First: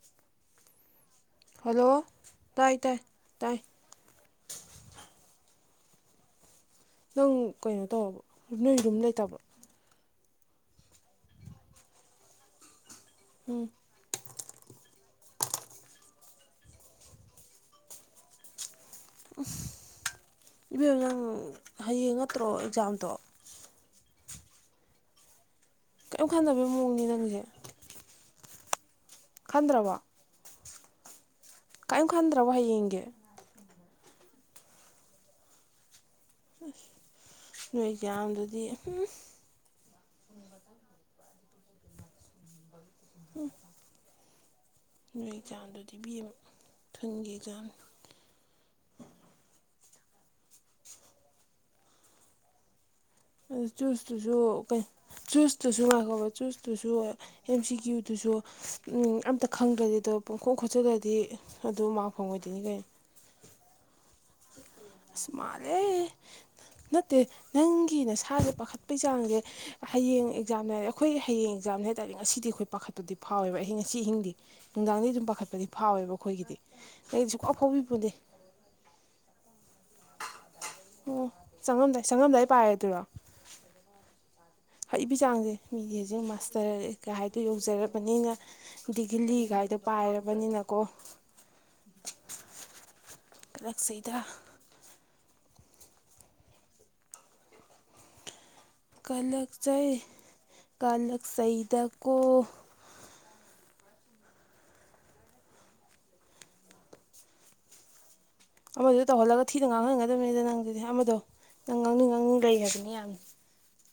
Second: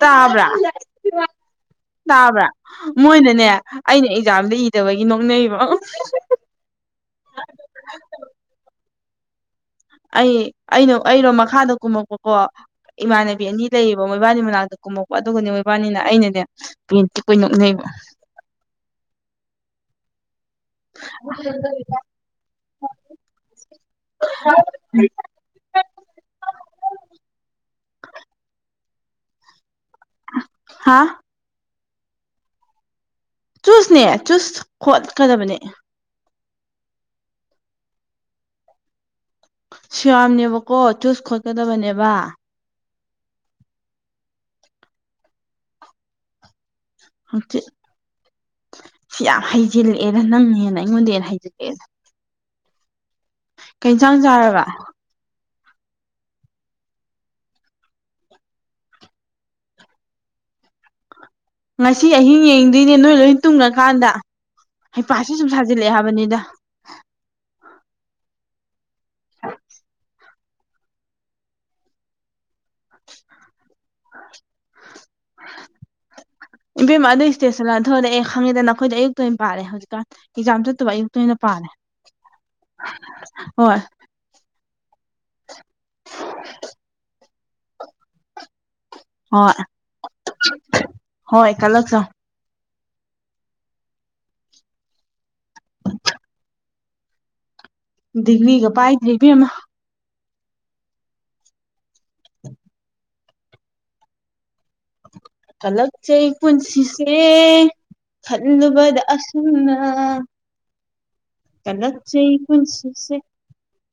ꯇꯥꯕ꯭ꯔꯥ ꯍꯜꯂꯣ ꯇꯥꯕ꯭ꯔꯥ ꯇꯥꯏ ꯇꯥꯏ ꯃꯣꯏꯅꯅꯦ ꯇꯥꯏ ꯑꯩꯅ ꯑꯦꯛꯖꯥꯝꯗ ꯏꯗꯕꯒꯤ ꯅꯣꯛꯅꯩꯕꯣ ꯅꯪ ꯀꯩꯅꯣ ꯇꯧꯕ ꯅꯣꯏ ꯑꯗꯨꯝ ꯂꯩꯇꯕꯣ ꯑꯩ ꯑꯩꯅ ꯑꯩꯅꯣ ꯃꯈꯥꯗ ꯀꯨꯝꯃꯛꯄꯀꯣ ꯏꯃꯥꯟꯅꯕꯤ ꯑꯅꯤ ꯎꯝ ꯂꯩꯌꯦ ꯃꯣꯏꯕꯥꯅꯤ ꯃꯅꯥꯛꯇ ꯀꯨꯝꯃꯛꯄ ꯑꯗꯨꯒꯅꯦ ꯃꯣꯏꯕꯥꯅꯤꯅ ꯑꯩꯅꯅꯦ ꯄꯤ ꯀꯨꯏꯅꯣꯛꯅꯩꯕ ꯎ ꯏꯕꯦꯝ ꯅꯪ ꯍꯌꯦꯡ ꯅꯠꯇ꯭ꯔꯣ ꯑꯦꯛꯖꯥꯝꯗꯣ ꯍ ꯀꯩꯝ ꯈꯥꯟꯗꯕꯒꯤ ꯃꯑꯣꯡꯅꯤ ꯅꯪꯁꯦ ꯈꯟꯗ꯭ꯔꯕ ꯍꯥꯥ ꯀꯔꯤꯝ ꯈꯟꯗ꯭ꯔꯕꯣ ꯍꯌꯦꯡꯒ ꯆꯨꯁꯅꯦ ꯆꯨꯁ ꯈꯣꯠꯀꯗꯕꯅꯦ ꯑꯁ ꯅꯣꯏ ꯑꯦꯛꯖꯥꯝꯗꯨꯗꯤ ꯁꯤꯌꯥꯝꯅꯦꯕꯀꯣ ꯆꯨꯁ ꯈꯣꯠꯀꯗꯕꯅꯦꯕ ꯅꯣꯏꯒꯤ ꯆꯥꯡꯗꯨꯗꯤꯕꯤꯦꯝꯃꯨ ꯍꯧꯪꯆꯤꯠ ꯁꯤ ꯌꯥꯝ ꯍꯩꯖꯤꯜꯂꯛꯑꯦꯅ ꯅꯪꯦꯅ ꯑꯩꯉꯣꯟꯗ ꯍꯦꯟꯅ ꯍꯩꯖꯤꯜꯂꯛꯑꯦꯅ ꯑꯗꯨ ꯏꯟꯁꯥꯡ ꯆꯨꯁꯇꯨꯁꯨ ꯆꯥꯔꯕ ꯀ ꯆꯨꯁꯇꯨꯁꯨ ꯂꯥꯛꯀꯕ ꯆꯨꯁꯇꯨꯁꯨ ꯑꯦꯝ ꯁꯤ ꯀ꯭ꯌꯨꯗꯨꯁꯨ ꯑꯝꯇ ꯈꯪꯗ꯭ꯔꯗꯤ ꯑꯗꯣ ꯄꯣꯡꯈꯣꯛ ꯈꯣꯠꯆꯜꯂꯗꯤ ꯉꯁꯤ ꯑꯍꯤꯡ ꯌꯦꯡꯗꯣꯏꯅꯦ ꯅꯣꯏ ꯂꯣꯏ ꯇꯨꯡꯉꯀꯥꯟꯗ ꯑꯁ ꯍꯩꯄꯥꯁꯤ ꯁꯨꯝ ꯁꯥꯖꯤꯜꯂꯛꯑꯦ ꯃꯥꯜꯂꯦ ꯍꯥꯏꯕꯅꯤꯗ ꯅꯠꯇꯦ ꯅꯪꯒꯤ ꯅꯁꯥꯁꯦ ꯄꯥꯈꯠꯄꯩ ꯆꯥꯡꯁꯦ ꯍꯌꯦꯡ ꯑꯦꯛꯖꯥꯝꯅꯦ ꯍꯥꯏ ꯑꯩꯈꯣꯏ ꯍꯌꯦꯡ ꯑꯦꯛꯖꯥꯝꯅꯦ ꯍꯥꯏꯇꯥꯔꯦ ꯉꯁꯤꯗꯤ ꯑꯩꯈꯣꯏ ꯄꯥꯈꯠꯄꯨꯗꯤ ꯐꯥꯎꯋꯦꯕ ꯑꯍꯤꯡ ꯉꯁꯤ ꯑꯍꯤꯡꯗꯤ ꯅꯨꯡꯗꯥꯡꯗꯤ ꯑꯗꯨꯝ ꯄꯥꯈꯠꯄꯗꯤ ꯐꯥꯎꯋꯦꯕ ꯑꯩꯈꯣꯏꯒꯤꯗꯤ ꯀꯗꯤ ꯁ ꯀ ꯐꯥꯎꯕꯤꯕꯨꯅꯦ ꯈꯪꯉꯦꯗ ꯅꯈꯣꯏꯗ ꯑꯌꯨꯛꯇ ꯑꯣꯏꯅ ꯄꯥꯔꯦ ꯍꯧꯖꯤꯛꯀ ꯑꯦꯛꯥꯝ ꯑꯣ ꯌꯨꯛꯇꯅ ꯄꯥꯜꯂꯦ ꯆꯪꯉꯝꯗꯥꯏ ꯆꯪꯉꯝꯗꯥꯏ ꯍꯣꯏ ꯍꯏꯕ ꯆꯥꯡꯁꯦ ꯃꯤꯒꯤꯖꯤꯛ ꯃꯥꯁꯇꯔ ꯀ ꯍꯥꯏꯗꯣ ꯌꯧꯖꯔꯕꯅꯤꯅ ꯍꯣꯏ ꯗꯤꯒꯤꯜꯂꯤꯒꯥꯏꯗꯣ ꯄꯥꯏꯔꯕꯅꯤꯅꯀꯣ ꯍꯣꯏ ꯀꯜꯂꯛꯆꯧ ꯀꯛꯁꯤꯗ ꯗꯤꯛ꯭ꯕꯤꯒ ꯄꯥꯏ ꯀꯂꯛꯁ ꯀꯂꯛ ꯆꯍꯤꯗꯀꯣ ꯍꯂꯛꯁꯦ ꯄꯨꯟꯁꯤꯁꯦ ꯈꯜꯂꯨꯕꯗ ꯑꯃꯗꯨ ꯇꯧꯍꯜꯂꯒ ꯊꯤꯅ ꯑꯁꯨꯝꯅ ꯉꯥꯡꯍꯟꯒꯗꯕꯅꯤꯗ ꯅꯪꯗꯨꯗꯤ ꯑꯃꯗꯣ ꯅꯪ ꯀꯂ ꯉꯥꯡꯅꯤꯡ ꯆꯍꯤ ꯉꯥꯡꯅꯤꯡ ꯂꯩ ꯍꯥꯏꯕꯅꯤ ꯌꯥꯝꯅ ꯈꯨꯁꯤꯁꯦ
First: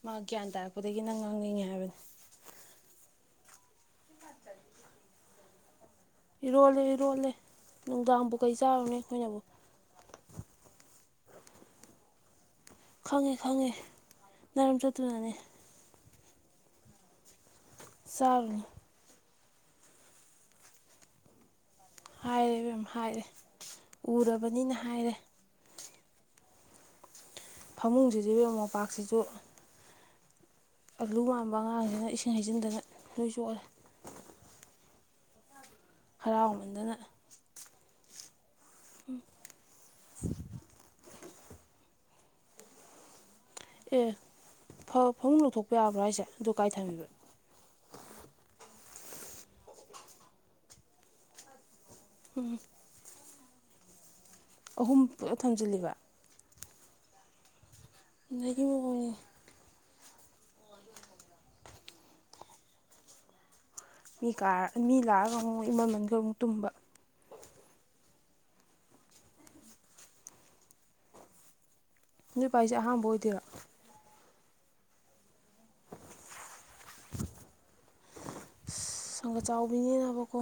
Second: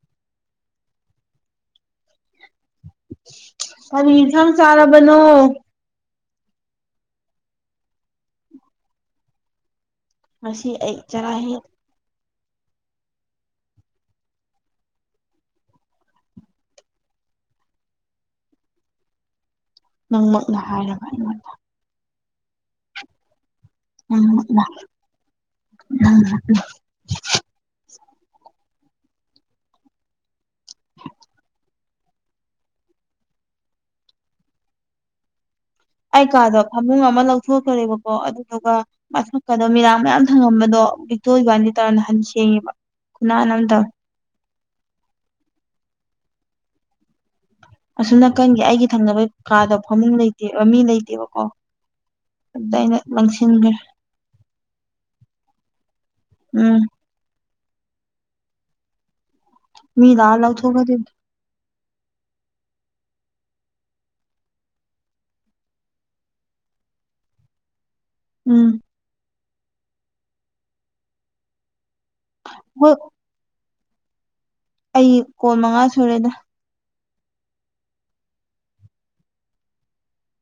ꯃꯥ ꯒ꯭ꯌꯥꯟ ꯇꯥꯔꯛꯄꯗꯒꯤ ꯅꯪ ꯉꯥꯡꯅꯤꯡꯉꯦ ꯍꯥꯏꯕꯅꯤ ꯑꯔꯤ ꯐꯝ ꯁꯔꯥ ꯅꯣ ꯏꯔꯣꯜꯂꯦ ꯏꯔꯣꯜꯂꯦ ꯅꯨꯡꯗꯥꯡꯕꯨ ꯀꯩ ꯆꯥꯔꯨꯅꯦ ꯑꯩꯈꯣꯏꯅꯕꯨ ꯑꯁꯤꯁꯤ ꯑꯩ ꯆꯔꯍꯤ ꯈꯪꯉꯦ ꯈꯪꯉꯦ ꯏꯔꯝ ꯆꯠꯇꯨꯅꯅꯦ ꯆꯥꯎ ꯅꯪꯃꯛꯅ ꯍꯥꯏꯔꯕ ꯑꯩꯉꯣꯟꯗ ꯍꯥꯏꯔꯦ ꯃꯦꯝ ꯍꯥꯏꯔꯦ ꯎꯔꯕꯅꯤꯅ ꯍꯥꯏꯔꯦ ꯎꯝ ꯎꯝ ꯐꯃꯨꯡꯁꯤꯗꯤ ꯃꯣꯝꯄꯥꯛꯁꯤꯁꯨ ꯑꯂꯨ ꯃꯥꯟꯕ ꯑꯉꯥꯡꯁꯤꯅ ꯏꯁꯤꯡ ꯍꯩꯖꯤꯟꯗꯅ ꯂꯣꯏ ꯆꯣꯛꯜꯂꯦ ꯑꯩ ꯀꯥꯗꯣ ꯍꯔꯥꯎꯃꯟꯗꯅ ꯐꯃꯨꯡ ꯑꯃ ꯂꯧꯊꯣꯛꯈ꯭ꯔꯦꯕꯀꯣ ꯑꯗꯨꯗꯨꯒ ꯃ ꯀꯩꯅꯣ ꯃꯤꯔꯥꯡ ꯃꯌꯥꯝ ꯊꯪꯉꯝꯕꯗꯣ ꯕꯤꯛꯇꯣ ꯑꯣꯏꯀꯥꯟꯗꯤ ꯇꯧꯔ ꯅꯍꯟ ꯁꯦꯡꯉꯦꯕ ꯈꯨꯟꯅꯥꯟ ꯑꯃ ꯇꯧꯔ ꯑꯦ ꯐꯃꯨꯡ ꯂꯧꯊꯣꯛꯄ ꯌꯥꯕ꯭ꯔꯥ ꯍꯥꯏꯁꯦ ꯑꯗꯨ ꯀꯥꯏ ꯊꯝꯕꯤꯕꯣ ꯑꯁꯨꯝ ꯅꯥꯀꯟꯒꯤ ꯑꯩꯒꯤ ꯊꯪꯅꯕ ꯀꯥꯗ ꯐꯃꯨꯡ ꯂꯩꯇꯦꯕ ꯃꯤ ꯂꯩꯇꯦꯕꯀꯣ ꯑꯗꯩꯅ ꯃꯁꯤꯒ ꯑꯍꯨꯝ ꯄꯨꯂ ꯊꯝꯖꯤꯜꯂꯤꯕ ꯎꯝ ꯒꯤ ꯃ ꯀꯅꯤ ꯃꯤ ꯂꯥꯑ ꯂꯥꯎ ꯊꯣ ꯈ ꯃꯤ ꯀꯥꯔ ꯃꯤ ꯂꯥꯛꯑꯒ ꯑꯃꯨꯛ ꯃꯃꯟꯒ ꯑꯃꯨꯛ ꯇꯨꯝꯕ ꯎꯝ ꯅꯨꯄꯥ ꯍꯥꯏꯁꯦ ꯍꯣꯏ ꯑꯍꯥꯟꯕ ꯑꯣꯏꯗꯣꯏꯕ ꯑꯩ ꯀꯣꯜ ꯃꯉꯥ ꯁꯨꯔꯦꯗ ꯁꯪꯒ ꯆꯥꯎꯕꯤꯅꯦꯅꯕꯀꯣ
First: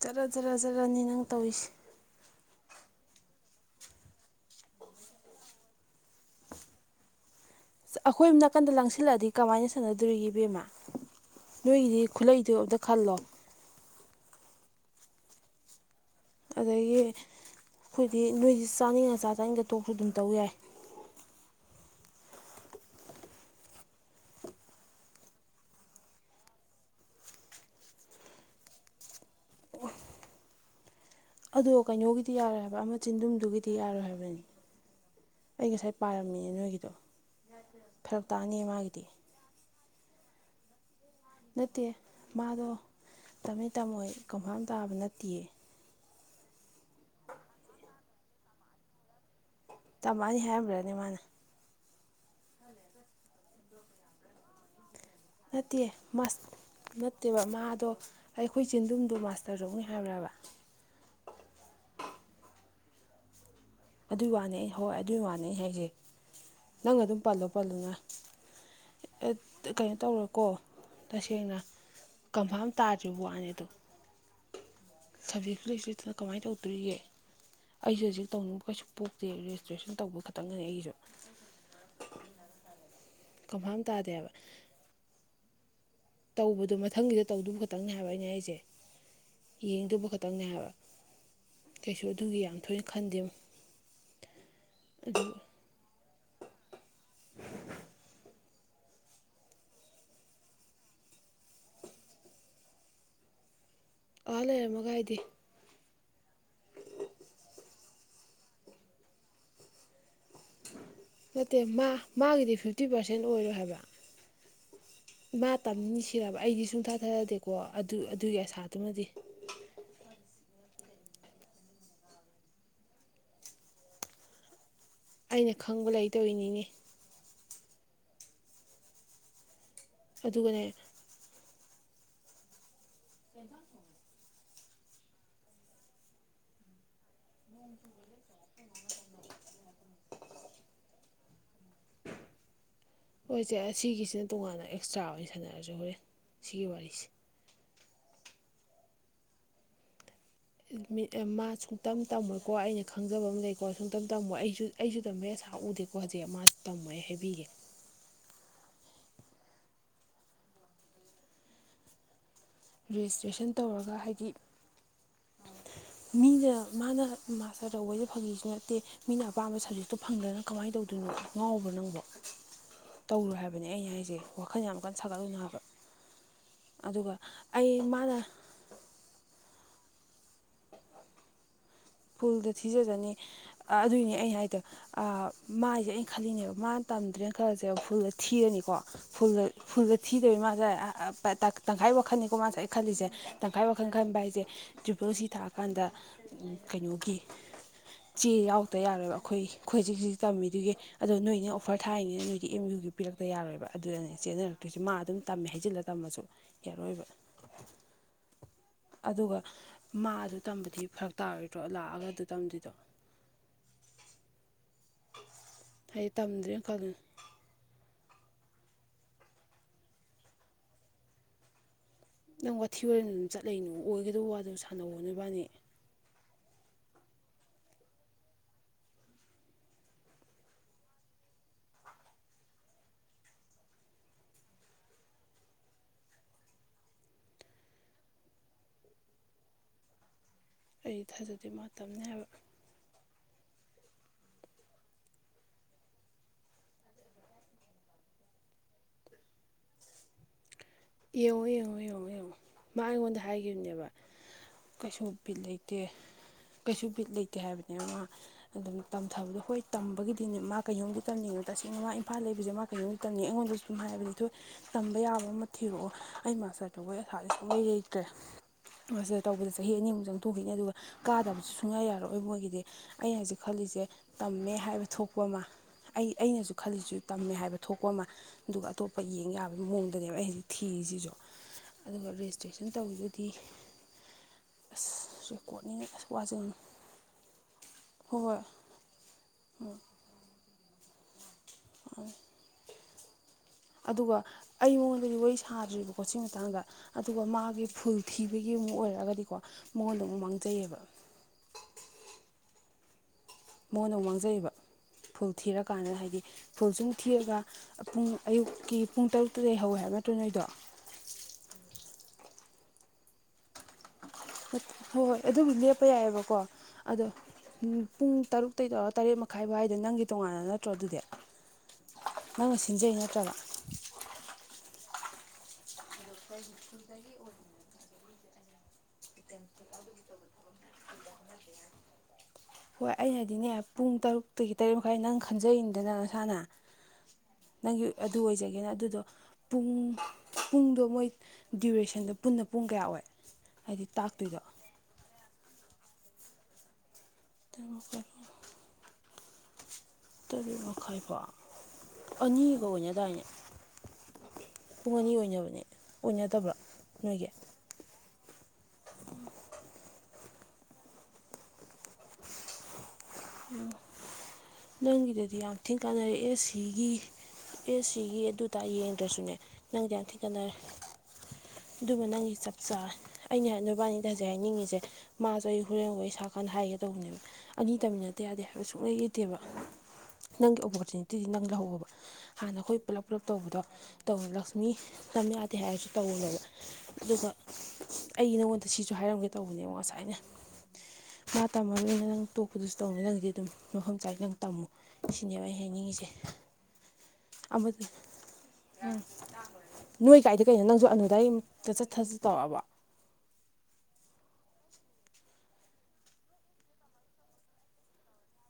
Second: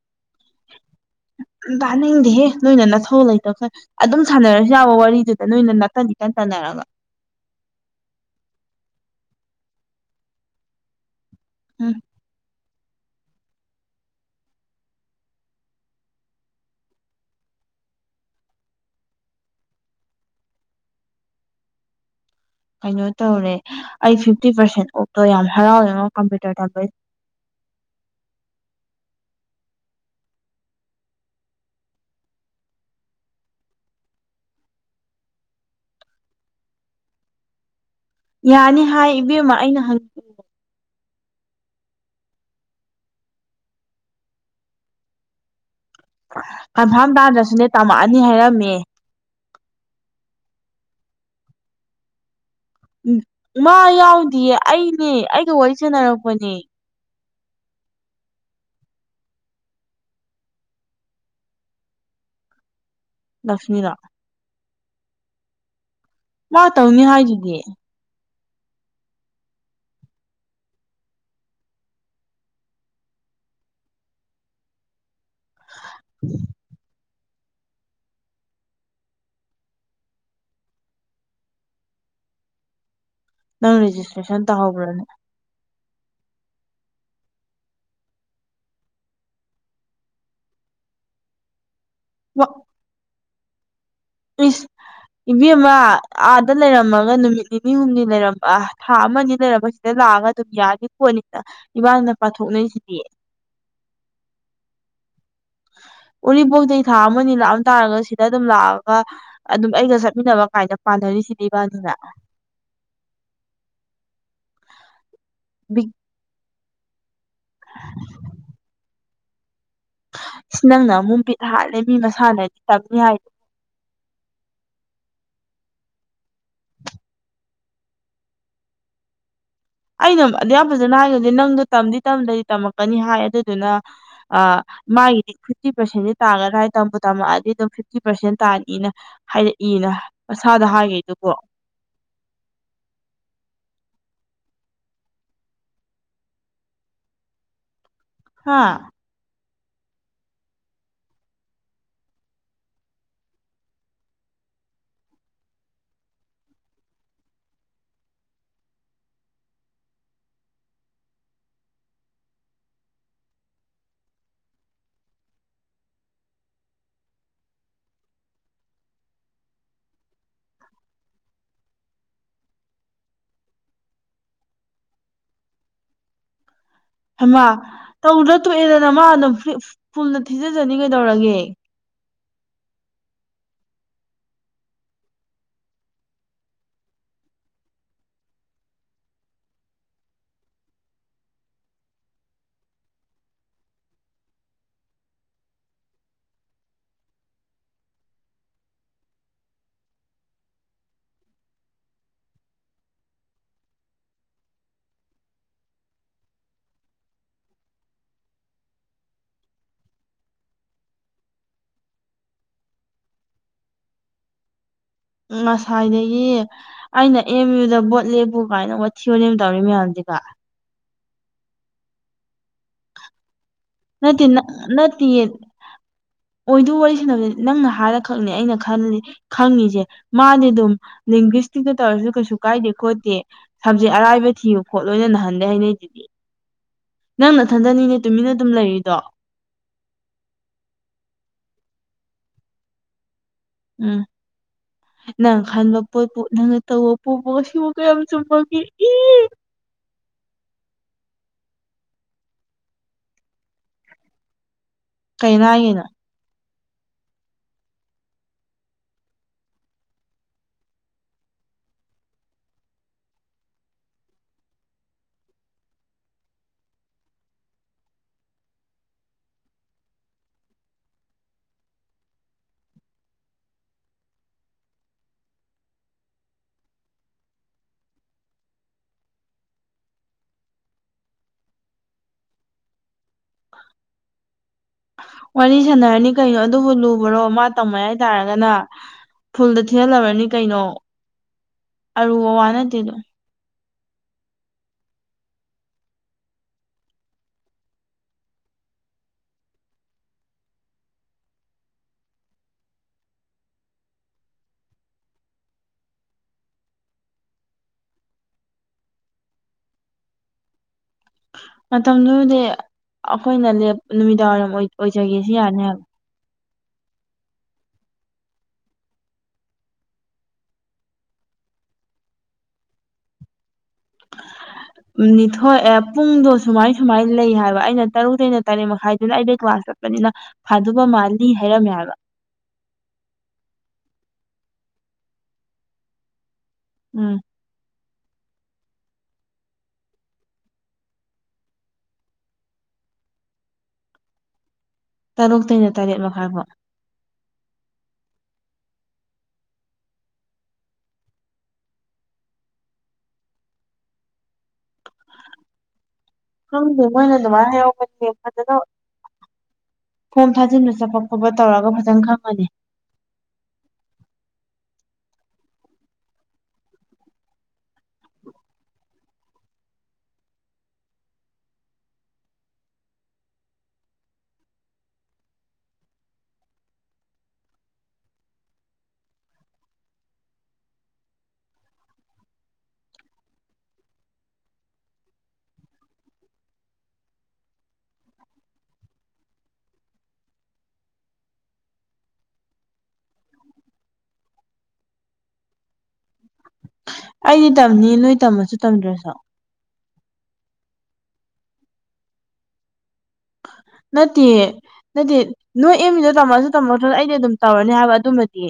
ꯖꯠꯔ ꯖꯠꯔ ꯠꯔꯅꯤ ꯅꯪ ꯇꯧꯏꯁ ꯊꯥꯅꯤꯡꯗꯦꯍꯦ ꯅꯣꯏꯅ ꯅꯅꯥꯊꯧ ꯂꯩꯇꯕ ꯈ ꯑꯗꯨꯝ ꯁꯥꯟꯅꯔꯁꯨ ꯌꯥꯎꯕ ꯋꯥꯔꯤꯗꯨꯗ ꯅꯣꯏꯅ ꯅꯥꯀꯟꯗꯤ ꯀꯟꯅ ꯇꯥꯟꯅꯔꯒ ꯑꯩꯈꯣꯏ ꯅꯥꯀꯟꯗ ꯂꯪꯁꯤꯜꯂꯛꯑꯗꯤ ꯀꯃꯥꯏꯅ ꯁꯥꯟꯅꯗꯣꯔꯤ ꯏꯕꯦꯝꯃ ꯎꯝ ꯅꯣꯏꯒꯤꯗꯤ ꯈꯨꯠꯂꯩꯗꯨꯣ ꯑꯝꯇ ꯈꯜꯂꯣ ꯑꯗꯒꯤ ꯑꯩꯈꯣꯏꯗꯤ ꯅꯣꯏꯁꯤ ꯆꯥꯅꯤꯡꯉ ꯆꯥꯗꯅꯤꯡꯗ ꯇꯣꯛꯁꯨ ꯑꯗꯨꯝ ꯇꯧ ꯌꯥꯏ ꯀꯩꯅꯣ ꯇꯧꯔꯦ ꯑꯩ ꯐꯤꯐꯇꯤ ꯄꯥꯔꯁꯦꯟ ꯑꯣꯛꯇꯣ ꯌꯥꯝ ꯍꯔꯥꯎꯋꯦꯅ ꯀꯝꯄ꯭ꯌꯨꯇꯔ ꯇꯝꯕ ꯑꯗꯣ ꯀꯩꯅꯣꯒꯤꯗꯤ ꯌꯥꯔꯣꯏ ꯍꯥꯏꯕ ꯑꯃ ꯆꯤꯟꯗꯨꯝꯗꯨꯒꯤꯗꯤ ꯌꯥꯔꯣꯏ ꯍꯥꯏꯕꯅꯤ ꯑꯩ ꯉꯁꯥꯏ ꯄꯥꯔꯝꯃꯤꯅꯦ ꯅꯣꯏꯒꯤꯗꯣ ꯐꯔ ꯇ ꯌꯥꯅꯤ ꯍꯥꯏ ꯏꯕꯦꯝꯃ ꯑꯩꯅ ꯍꯪ ꯅꯠꯇꯦ ꯃꯥꯗꯣ ꯇꯝꯃ ꯇꯃꯣꯏ ꯀꯪꯐꯥꯝ ꯇꯥꯕ ꯅꯠꯇꯦꯌꯦ ꯀꯟꯐꯥꯝ ꯇꯥꯗ꯭ꯔꯁꯨꯅꯦ ꯇꯝꯃꯛꯑꯅꯤ ꯍꯥꯏꯔꯝꯃꯦ ꯇꯝꯃꯛꯑꯅꯤ ꯍꯥꯏꯔꯝꯕ꯭ꯔꯅꯤ ꯃꯥꯅꯦ ꯎ ꯃꯥ ꯌꯥꯎꯗꯌꯦ ꯑꯩꯅꯦ ꯑꯩꯒ ꯋꯥꯔꯤ ꯅꯠꯇꯦ ꯃꯥꯁ ꯁꯥꯟꯅꯔꯛꯄꯅꯦ ꯅꯠꯇꯦꯕ ꯃꯥꯗꯣ ꯑꯩꯈꯣꯏ ꯆꯦꯟꯗꯨꯨꯝꯗꯣ ꯃꯥꯁꯇꯔꯗꯧꯅꯤ ꯍꯥꯏꯕ꯭ꯔꯕ ꯂꯁꯃꯤꯗ ꯑꯗꯨꯏ ꯋꯥꯅꯤ ꯑꯩ ꯍꯣꯏ ꯑꯗꯨꯏ ꯋꯥꯅꯤ ꯍꯥꯏꯁꯦ ꯃꯥ ꯅꯪ ꯇꯧꯅꯤ ꯑꯗꯨꯝ ꯄꯜꯂꯣ ꯍꯥꯏꯗꯨꯗꯤ ꯄꯜꯂꯣꯅ ꯑꯦ ꯀꯩꯅꯣ ꯇꯧꯔꯣꯏꯀꯣ ꯇꯁꯦꯡꯅ ꯀꯟꯐꯥꯔꯝ ꯇꯥꯗ꯭ꯔꯤꯕ ꯋꯥꯅ‌ꯦ ꯗꯨ ꯁꯞꯖꯦꯛꯁꯨ ꯂꯩꯁꯨ ꯂꯩꯇꯗꯅ ꯀꯃꯥꯏꯟ ꯇꯧꯗꯣꯔꯤꯒꯦ ꯑꯩꯁꯦ ꯍꯧꯖꯤꯛ ꯇꯧꯅꯤꯡꯕ ꯀꯩꯁꯨ ꯄꯣꯛꯇꯦ ꯔꯦꯖꯤꯁꯇ꯭ꯔꯦꯁꯟ ꯇꯧꯕ ꯈꯛꯇꯪꯗꯅꯤ ꯑꯩꯒꯤꯁꯨ ꯅꯪ ꯀꯟꯐꯥꯔꯝ ꯇꯥꯗꯦ ꯑꯕ ꯔꯦꯖꯤꯁꯇ꯭ꯔꯦꯁꯟ ꯇꯧꯍꯧꯕ꯭ꯔꯅꯦ ꯇꯧꯕꯗꯣ ꯃꯊꯪꯒꯤꯗ ꯇꯧꯗꯨ ꯈꯛꯇꯪꯅꯦ ꯍꯥꯏꯕ ꯑꯩꯅ ꯑꯩꯁꯦ ꯌꯦꯡꯗꯨꯕ ꯈꯛꯇꯪꯅꯦ ꯍꯥꯏꯕ ꯀꯩꯁꯨ ꯑꯗꯨꯒꯤ ꯌꯥꯝ ꯊꯣꯏꯅ ꯈꯟꯗꯦ ꯏꯁ ꯑꯗꯨ ꯏꯕ‌ꯦꯝ ꯃ ꯑꯥꯗ ꯂꯩꯔꯝꯃꯒ ꯅꯨꯃꯤꯠ ꯅꯤꯅꯤ ꯍꯨꯝꯅꯤ ꯂꯩꯔꯝꯕꯥ ꯊꯥ ꯑꯃꯅꯤ ꯂꯩꯔꯒ ꯁꯤꯗ ꯂꯥꯛꯑꯒ ꯑꯗꯨꯝ ꯌꯥꯅꯤ ꯈ‌ꯣꯠꯅꯤꯅ ꯏꯕꯅꯤꯅ ꯄꯥꯊꯣꯛꯅꯩꯁꯤꯗꯤ ꯑꯥ ꯂꯩꯔꯝꯃꯒꯥ ꯍꯥꯏꯗꯤ ꯎꯔꯤꯄꯣꯛꯇꯩꯩ ꯊꯥ ꯑꯃꯅꯤ ꯂꯥꯛꯑꯝ ꯇꯥꯔꯒ ꯁꯤꯗ ꯑꯗꯨꯝ ꯂꯥꯛꯑꯒ ꯑꯗꯨꯝ ꯑꯩꯒ ꯆꯠ ꯃꯤꯟꯅꯕ ꯀꯥꯏꯅ ꯄꯥꯅꯔꯤꯁꯤꯗꯤ ꯅꯠꯇꯦ ꯃꯥ ꯏꯕꯥꯅꯤꯅ ꯃꯥꯒꯤꯗꯤ ꯐꯤꯞ ꯐꯤꯐꯇꯤ ꯄꯥꯔꯁꯦꯟ ꯑꯣꯏꯔ‌ꯦ ꯍꯥꯏꯕ ꯃꯥ ꯕꯤꯠ ꯇꯝꯅꯤ ꯁꯤꯔꯕ ꯑꯩꯗꯤ ꯁꯨꯡꯊꯥ ꯊꯥꯖꯗ‌ꯦꯀꯣ ꯑꯗꯨ ꯑꯗꯨꯏ ꯑꯁꯥꯗꯨꯃꯗꯤ ꯑꯁ ꯅꯪꯅ ꯃꯨꯛ ꯕꯤꯠ ꯍꯥꯠꯂꯦ ꯃꯤ ꯃꯁꯥꯅꯗꯤ ꯇꯝꯅꯤ ꯍꯥꯏꯗꯣ ꯑꯩꯅ ꯈꯪꯕ ꯂꯩꯇꯧꯔꯤꯅꯤꯅꯦ ꯑꯩꯅ ꯑꯗꯨꯛ ꯌꯥꯝ ꯑꯗꯨꯒꯅꯦ ꯐꯖꯅ ꯍꯥꯏꯈꯩꯗꯤ ꯅꯪꯗꯣ ꯇꯝꯗꯤ ꯇꯝꯗꯔꯤ ꯇꯝꯃꯛꯀꯅꯤ ꯍꯥꯏ ꯑꯗꯨꯗꯨꯅ ꯑ ꯃꯥꯒꯤꯗꯤ ꯐꯤꯞꯇꯤ ꯄꯥꯔꯁꯦꯟꯗꯤ ꯇꯥꯒꯗ꯭ꯔ ꯍꯥꯏ ꯇꯝꯕꯨ ꯇꯝꯃꯛꯑꯗꯤ ꯑꯗꯨꯝ ꯐꯤꯐꯇꯤ ꯄꯥꯔꯁꯦꯟ ꯇꯥꯅꯤꯅ ꯍꯥꯏꯔꯛꯏꯅ ꯃꯁꯥꯗ ꯍꯥꯏꯒꯩꯗꯨꯕ‌ꯣ ꯍꯣꯏꯁ‌ꯦ ꯑꯁꯤꯒꯤꯁꯤꯅ ꯇꯣꯉꯥꯟꯅ ꯑꯦꯛꯁꯇ꯭ꯔꯥ ꯑꯣꯏꯅ ꯁꯥꯟꯅꯔꯁ‌ꯦ ꯍꯣꯔꯦꯟ ꯁꯤꯒꯤ ꯋꯥꯔꯤꯁꯦ ꯍꯥꯥ ꯃꯥ ꯁꯨꯡꯇꯝ ꯇꯝꯃꯣꯏꯀꯣ ꯑꯩꯅ ꯈꯪꯖꯕ ꯑꯃ ꯂꯩꯀꯣ ꯁꯨꯡꯇꯝ ꯇꯝꯃꯣꯏ ꯑꯩꯁꯨ ꯑꯩꯁꯨ ꯇꯝꯕꯩ ꯑꯁꯥ ꯎꯗꯦꯀꯣ ꯍꯧꯖꯤꯛ ꯃꯥ ꯇꯝꯃꯣꯏ ꯍꯥꯏꯕꯤꯒꯦ ꯔꯦꯖꯤꯁꯇ꯭ꯔꯦꯁꯟ ꯇꯧꯔꯒ ꯍꯥꯏꯗꯤ [inaudible] ꯃꯤꯅ ꯃꯥꯅ ꯃꯥꯁꯇꯔ ꯇꯧꯕꯩꯁꯦ ꯐꯪꯒꯤꯁꯨ ꯅꯠꯇꯦ ꯃꯤꯅ ꯑꯄꯥꯝꯕ ꯁꯕꯖꯦꯛꯇꯣ ꯐꯪꯗꯅ ꯀꯃꯥꯏꯅ ꯇꯧꯗꯣꯏꯅꯣ ꯉꯥꯎꯕꯔ‌ꯣ ꯅꯪꯕ‌ꯣ ꯇꯧꯔ‌ꯣꯏ ꯍꯥꯏꯕꯅꯦ ꯑꯩꯅ ꯍꯥꯏꯁꯦ ꯋꯥꯈꯜ ꯌꯥꯝ ꯀꯟꯅ ꯁꯥꯒꯠꯂꯨꯅ‌ꯣ ꯍꯥꯕ ꯍꯩꯃ ꯑꯩ ꯃꯥꯅ ꯇꯧꯗꯔ ꯇꯣꯛꯑꯦꯗꯅ ꯃꯥ ꯑꯗꯨꯝ ꯐꯔꯤ ꯐꯨꯜꯅꯗ ꯊꯤꯖꯖꯅꯤ ꯀꯩꯗꯧꯔꯒꯦ ꯐꯨꯜꯗ ꯊꯤꯖꯖꯅꯤ ꯑꯗꯨꯏꯅꯦ ꯑꯩ ꯍꯥꯏꯗꯣ ꯃꯥꯏꯁꯦ ꯑꯩꯅ ꯈꯜꯂꯤꯅꯦꯕ ꯃꯥꯅ ꯇꯝꯗ꯭ꯔꯦꯅ ꯈꯜꯂꯁꯦ ꯐꯨꯜꯗ ꯊꯤꯔꯅꯤꯀꯣ ꯐꯨꯜ ꯐꯨꯜꯗ ꯊꯤꯗꯕꯤ ꯃꯥꯁꯦ ꯇꯪꯈꯥꯏ ꯋꯥꯈꯜꯅꯤꯀꯣ ꯃꯥ ꯉꯁꯥꯏ ꯈꯜꯂꯤꯁꯦ ꯇꯪꯈꯥꯏ ꯋꯥꯈꯜ ꯈꯟꯕ ꯍꯥꯏꯁꯦ ꯇ꯭ꯔꯤꯄꯜꯁꯤ ꯊꯥꯑꯀꯥꯟꯗ ꯀꯩꯅꯣꯒꯤ ꯆꯦ ꯌꯥꯎꯔꯛꯇ ꯌꯥꯔ‌ꯣꯏꯕ ꯑꯩꯈꯣꯏ ꯈꯣꯏ ꯖꯤꯛꯖꯤꯛ ꯇꯝꯃꯤꯗꯨꯒꯤ ꯑꯗꯣ ꯅꯣꯏꯅꯦ ꯑꯣꯐꯔ ꯊꯥꯔꯤꯅꯤꯅ ꯅꯣꯏꯗꯤ ꯑꯦꯝ ꯌꯨꯒꯤ ꯄꯤꯔꯛꯇ ꯌꯥꯔꯣꯏꯕ ꯑꯗꯨꯗꯅꯦ ꯆꯦꯟꯅꯔꯛꯇꯣꯏꯁ‌ꯦ ꯃꯥ ꯑꯗꯨꯝ ꯇꯝꯃꯦ ꯍꯥꯏꯖꯤꯜꯂ ꯇꯝꯃꯁꯨ ꯌꯥꯔꯛꯑꯣꯏꯕ ꯑꯗꯨꯒ ꯃꯥ ꯑꯗꯨ ꯇꯝꯕꯗꯤ ꯐꯔꯛ ꯇꯥꯔꯣꯏꯗ꯭ꯔꯣ ꯂꯥꯛꯑꯒ ꯑꯗꯨ ꯇꯝꯗꯨꯏꯗꯣ ꯍꯥꯏꯗꯤ ꯉꯁꯥꯏꯗꯒꯤ ꯇꯝꯗ꯭ꯔꯦꯅ ꯈꯜꯂꯨ ꯑꯩꯅ ꯑꯦꯝ ꯌꯨꯗ ꯕꯣꯠ ꯂꯦꯞꯄꯨ ꯀꯥꯏꯅ ꯋꯥꯊꯤ ꯋꯥꯔ‌ꯦꯝ ꯇꯧꯔꯤ ꯃꯌꯥꯝꯁꯤꯒ ꯅꯪ ꯋꯥꯊꯤ ꯋꯥꯔ‌ꯦꯝ ꯑꯗꯨꯝ ꯆꯠ ꯂꯩꯅꯨ ꯅꯠꯇꯦ ꯑꯣꯏꯒꯗꯧꯕ ꯋꯥꯗ‌ꯣ ꯁꯥꯟꯅꯧꯋ‌ꯣ ꯅꯣꯏꯕꯥꯅꯤ ꯑꯣꯏꯗꯨ ꯋꯥꯔꯤꯁꯅꯕ ꯅꯪꯅ ꯍꯥꯏꯔ ꯈꯛꯅꯦ ꯑꯩꯅ ꯈꯜꯂꯤ ꯈꯪꯉꯤꯁꯦ ꯃꯥꯗꯤ ꯑꯗꯨꯝ ꯂꯤꯡꯒ꯭ꯁꯇꯤꯛꯇ ꯇꯧꯔꯁꯨ ꯀꯩꯁꯨ ꯀꯥꯏꯗꯦ ꯈꯣꯠꯇꯦ ꯁꯝꯖꯦꯛ ꯑꯔꯥꯏꯕ ꯊꯤꯌꯨ ꯈꯣꯠ ꯂꯣꯅ ꯅꯥꯍꯟꯗꯩ ꯍꯥꯏꯅꯩꯗꯨꯗꯤ ꯅꯪ ꯅꯊꯟꯗꯅꯤꯅꯦ ꯇꯨꯃꯤꯟꯅ ꯗꯨꯝ ꯂꯩꯔꯤꯗꯣ ꯑꯩ ꯊꯥꯖꯗꯦ ꯃꯥ ꯇꯝꯅꯤ ꯍꯥꯏꯕ ꯎꯝ ꯅꯪ ꯈꯟꯕ ꯄꯣꯠꯄꯨ ꯅꯪꯅ ꯇꯧꯕ ꯄꯣꯠꯄꯨ ꯁꯤꯕꯨ ꯀꯌꯥꯝ ꯆꯨꯝꯃꯒꯦ ꯏ ꯌꯦꯡꯉꯣ ꯌꯦꯡꯉꯣ ꯌꯦꯡꯉꯣ ꯌꯦꯡꯉꯣ ꯃꯥ ꯑꯩꯉꯣꯟꯗ ꯍꯥꯏꯈꯤꯕꯅꯦꯕ ꯀꯩꯁꯨ ꯕꯤꯠ ꯀꯩꯅꯣ ꯂꯩꯇꯦ ꯍꯥꯏꯁꯤꯅ ꯀꯩꯁꯨ ꯕꯤꯠ ꯂꯩꯇꯦ ꯍꯥꯏꯕꯅꯦꯕ ꯃꯥ ꯑꯗꯨꯝ ꯇꯝꯊꯕꯗꯣ ꯍꯣꯏ ꯇꯝꯕꯒꯤꯗꯤꯅꯦ ꯃꯥ ꯀꯩꯅꯣꯝꯒꯤ ꯇꯝꯅꯤꯡꯉꯣ ꯇꯁꯦꯡꯅ ꯃꯥ ꯏꯝꯐꯥꯜ ꯂꯩꯕꯁꯦ ꯃꯥ ꯀꯩꯩꯅꯣꯝ ꯅꯤ ꯑꯩꯉꯣꯟꯗꯁꯨ ꯁꯨꯝ ꯍꯥꯏꯕꯗꯤ ꯊꯣꯏ ꯇꯝꯕ ꯌꯥꯕ ꯊꯤꯔꯛꯑꯣ ꯑꯩ ꯃꯥꯁꯇꯔꯗꯨꯕꯣꯏ ꯑꯁꯥ ꯏꯁꯩ ꯂꯩꯩꯇ꯭ꯔꯦ ꯃꯁꯤꯗ ꯇꯧꯕꯗ ꯆꯍꯤ ꯑꯅꯤꯃꯨꯛ ꯆꯪꯊꯣꯛꯈꯤꯅꯤ ꯑꯗꯨꯒ ꯀꯥꯗꯕꯁꯨ ꯁꯨꯡꯌꯥ ꯌꯥꯔꯣꯏ ꯃꯣꯏꯒꯤꯗꯤ ꯑꯩꯅ ꯍꯧꯖꯤꯛ ꯈꯜꯂꯤꯁꯦ ꯇꯝꯃꯦ ꯍꯥꯏꯕ ꯊꯣꯛꯄ ꯑꯃ ꯑꯩ ꯑꯩꯅꯁꯨ ꯈꯜꯂꯤꯁꯨ ꯇꯝꯃꯦ ꯍꯥꯏꯕ ꯊꯣꯛꯄ ꯑꯃ ꯑꯗꯨꯒ ꯑꯇꯣꯞꯄ ꯌꯦꯡ ꯌꯥꯕꯒꯤ ꯃꯑꯣꯡꯗꯅꯦꯕ ꯑꯩ ꯍꯧꯛ ꯊꯤꯁꯤꯁꯨ ꯑꯗꯨꯒ ꯔꯦꯖꯤꯁꯇ꯭ꯔꯦꯁꯟ ꯇꯧꯔꯤꯁ [inaudible] ꯋꯥꯔꯤ ꯔꯦꯀꯣꯔꯠꯅꯤꯅ ꯑꯁ ꯁꯥꯟꯅꯔꯅꯤ ꯋꯥꯁꯦ ꯀꯩꯅꯣ ꯍꯣꯏ ꯑꯗꯨꯕꯨ ꯂꯨꯕꯔꯣ ꯃꯥ ꯇꯝꯃꯦ ꯍꯣꯏ ꯍꯥꯏꯇꯥꯥꯔꯒꯅ ꯐꯨꯜꯗ ꯊꯤꯍꯜꯂꯔꯅꯤ ꯀꯩꯅꯣ ꯑꯔꯨꯕ ꯋꯥ ꯅꯠꯇꯦꯗꯣ ꯑꯗꯨꯒ ꯑꯩ ꯃꯉꯣꯟꯗꯗꯤ ꯋꯥꯔꯤ ꯁꯥꯗ꯭ꯔꯤꯕ ꯀꯣꯆꯤꯡ ꯃꯇꯥꯡꯗ ꯑꯗꯨꯒ ꯃꯥꯒꯤ ꯐꯨꯜ ꯊꯤꯕꯒꯤ ꯑꯃꯨꯛ ꯑꯣꯏꯔꯒꯗꯤꯀꯣ ꯃꯉꯣꯟꯗ ꯑꯃꯨꯛ ꯃꯥꯡꯖꯩꯕ ꯃꯉꯣꯟꯗ ꯑꯃꯨ ꯃꯥꯡꯖꯩꯑꯕ ꯐꯨꯜ ꯊꯤꯔꯀꯥꯟꯗ ꯍꯥꯏꯗꯤ ꯐꯨꯜ ꯁꯨꯝ ꯊꯤꯔꯒ ꯄꯨꯡ ꯑꯌꯨꯛꯀꯤ ꯄꯨꯡ ꯇꯔꯨꯛꯇꯨꯗꯩ ꯍꯧꯋꯦ ꯍꯥꯏꯕ ꯅꯠꯇ꯭ꯔꯣ ꯅꯣꯏꯗꯣ ꯃꯇꯝꯗꯨꯗꯤ ꯑꯩꯈꯣꯏꯅꯅꯦ ꯅꯨꯃꯤꯗꯥꯡ ꯍꯣꯏ ꯍꯣꯏ ꯑꯣꯏꯖꯒꯦꯁꯤ ꯑꯗꯨꯝ ꯌꯥꯅꯤ ꯍꯥꯏꯕ ꯂꯦꯞꯄ ꯌꯥꯏꯑꯕꯀꯣ ꯑꯗꯣ ꯄꯨꯡ ꯇꯔꯨꯛꯇꯩꯩ ꯇꯧꯔ ꯇꯔꯦꯠ ꯃꯈꯥꯏꯐꯥꯎ ꯍꯥꯏꯗꯣ ꯅꯪꯒꯤ ꯇꯣꯉꯥꯟꯅ ꯅꯠꯇ꯭ꯔꯣ ꯑꯗꯨꯗꯤ ꯅꯪꯅ ꯁꯤꯟꯖꯩ ꯅꯠꯇ꯭ꯔꯕ ꯎ ꯅꯤꯊꯣꯏ ꯄꯨꯡꯗꯣ ꯁꯨꯃꯥꯏ ꯁꯨꯃꯥꯏꯅ ꯂꯩ ꯍꯥꯏꯕ ꯑꯩꯅ ꯇꯔꯨꯛꯇꯩꯩꯅ ꯇꯔꯦꯠ ꯃꯈꯥꯏ ꯑꯗꯨꯅ ꯑꯩꯗ ꯀ꯭ꯂꯥꯁ ꯆꯠꯄꯅꯤꯅ ꯐꯥꯗꯕ ꯃꯥꯜꯂꯤ ꯍꯥꯏꯔꯝꯃꯦ ꯍꯥꯏꯕ ꯍꯣꯏ ꯑꯩꯅꯗꯤꯅꯦ ꯄꯨꯡ ꯇꯔꯨꯛꯇꯒꯤ ꯇꯔꯦꯠ ꯃꯈꯥꯏ ꯅꯪ ꯈꯟꯖꯔꯤꯅꯤꯗꯅ ꯅꯁꯥꯅ ꯎꯝ ꯅꯪꯒꯤ ꯑꯗꯨ ꯑꯣꯏꯖꯒꯦꯅ ꯑꯗꯨꯗꯣ ꯄꯨꯡ ꯄꯨꯡꯗꯣ ꯃꯣꯏ ꯗ꯭ꯌꯨꯔꯦꯁꯟꯗꯣ ꯄꯨꯟꯅ ꯄꯨꯡ ꯀꯌꯥ ꯑꯣꯏ ꯍꯥꯏꯗꯤ ꯇꯥꯛꯇꯣꯏꯗꯣ ꯇꯔꯨꯛꯇꯩꯩꯅ ꯇꯔꯦꯠ ꯃꯈꯥꯏꯐꯥꯎ ꯇꯃ ꯇꯔꯦꯠ ꯃꯈꯥꯏ ꯐꯥꯎ ꯑꯅꯤꯒ ꯑꯣꯏꯅꯗꯥꯏꯅꯦ ꯄꯨꯡ ꯑꯅꯤ ꯑꯣꯏꯅꯕꯅꯦ ꯑꯣꯏꯅꯗꯕ꯭ꯔꯥ ꯈꯪꯗꯦ ꯃꯥꯏꯅ ꯅꯣꯏꯒꯤ [unintelligible] ꯀꯩꯅꯣ ꯐꯣꯝ ꯊꯥꯖꯤꯟꯕ ꯆꯠꯄ ꯈꯣꯠꯄ ꯇꯧꯔꯒ ꯐꯖꯅ ꯈꯪꯉꯅꯤ ꯎ ꯅꯪꯒꯤꯗꯗꯤ ꯌꯥꯝ ꯊꯤꯅ ꯀꯥꯟꯅꯔꯛ ꯑꯦꯁꯤꯒꯤ ꯑꯦꯁꯤꯒꯤ ꯑꯗꯨꯗ ꯌꯦꯡꯗ꯭ꯔꯁꯨꯅꯦ ꯅꯪꯗꯤ ꯌꯥꯝ ꯊꯤꯟꯅ ꯀꯥꯅꯔꯦ ꯑꯗꯨꯕꯨ ꯅꯪꯒꯤ ꯆꯞ ꯆꯥ ꯑꯩꯅ ꯅꯨꯕꯥꯅꯤꯗ ꯍꯧꯖꯤꯛ ꯍꯥꯏꯅꯤꯡꯉꯤꯁꯦ ꯃꯥꯁꯨ ꯑꯩ ꯍꯣꯔꯦꯟꯒ ꯑꯩ ꯁꯥꯀꯥꯟ ꯍꯥꯏꯒꯗꯧꯕꯅꯦꯕ ꯑꯅꯤ ꯇꯝꯃꯤꯟꯅꯠꯇ ꯌꯥꯗꯦ ꯍꯥꯏꯕ ꯁꯨꯡꯂꯩ ꯂꯩꯇꯦꯕ ꯅꯪꯒꯤ ꯑꯣꯄꯣꯔꯆꯨꯅꯤꯇꯤꯗꯤ ꯅꯪ ꯂꯧꯍꯧꯕ ꯍꯥꯟꯅ ꯑꯩꯈꯣꯏ ꯄꯨꯜꯂꯞ ꯄꯨꯂꯞ ꯇꯧꯕꯗꯣ ꯇꯧꯋꯦ ꯂꯛꯁꯃꯤ ꯂꯝ ꯌꯥꯗꯦ ꯍꯥꯏꯔꯁꯨ ꯇꯧꯋꯅꯦꯕ ꯑꯗꯨꯒ ꯑꯩꯒꯤ ꯅꯉꯣꯟꯗ ꯁꯤꯁꯨ ꯍꯥꯏꯔꯝꯒꯦ ꯇꯧꯕꯅꯦꯕ ꯉꯁꯥꯏꯅ ꯃꯥ ꯇꯝꯃꯒ ꯑꯣꯏꯅ ꯅꯪ ꯇꯣꯛꯄꯗꯨꯁꯨ ꯇꯧꯅ ꯅꯪꯗꯤ ꯑꯗꯨꯝ ꯃꯐꯝ ꯆꯥꯏ ꯅꯪ ꯇꯝꯃꯨ ꯁꯤꯅꯦꯕ ꯑꯩꯩꯅ ꯍꯥꯏꯅꯤꯡꯉꯤꯁꯦ ꯑꯩꯗꯤ ꯇꯝꯅꯤ ꯅꯣꯏ ꯇꯝꯃꯁꯨ ꯇꯝꯗ꯭ꯔꯁꯨ ꯆꯥꯛ ꯂꯣꯏꯔꯦ ꯅꯣꯏ ꯀꯥꯏꯗꯤ ꯀꯩꯅꯣ ꯅꯪꯁꯨ ꯑꯗꯨꯗꯥꯏ ꯆꯇꯠ ꯊꯖꯠ ꯇꯧꯛꯑꯕ ꯅꯠꯇꯦꯌꯦ ꯅꯠꯇꯦ ꯅꯣꯏ ꯑꯦꯝꯃꯤꯗ ꯇꯝꯃꯁꯨ ꯇꯝꯃꯛꯇꯔ ꯑꯩꯅ ꯑꯗꯨꯝ ꯇꯧꯔꯅꯤ ꯍꯥꯏꯕ ꯑꯗꯨꯃꯗꯤ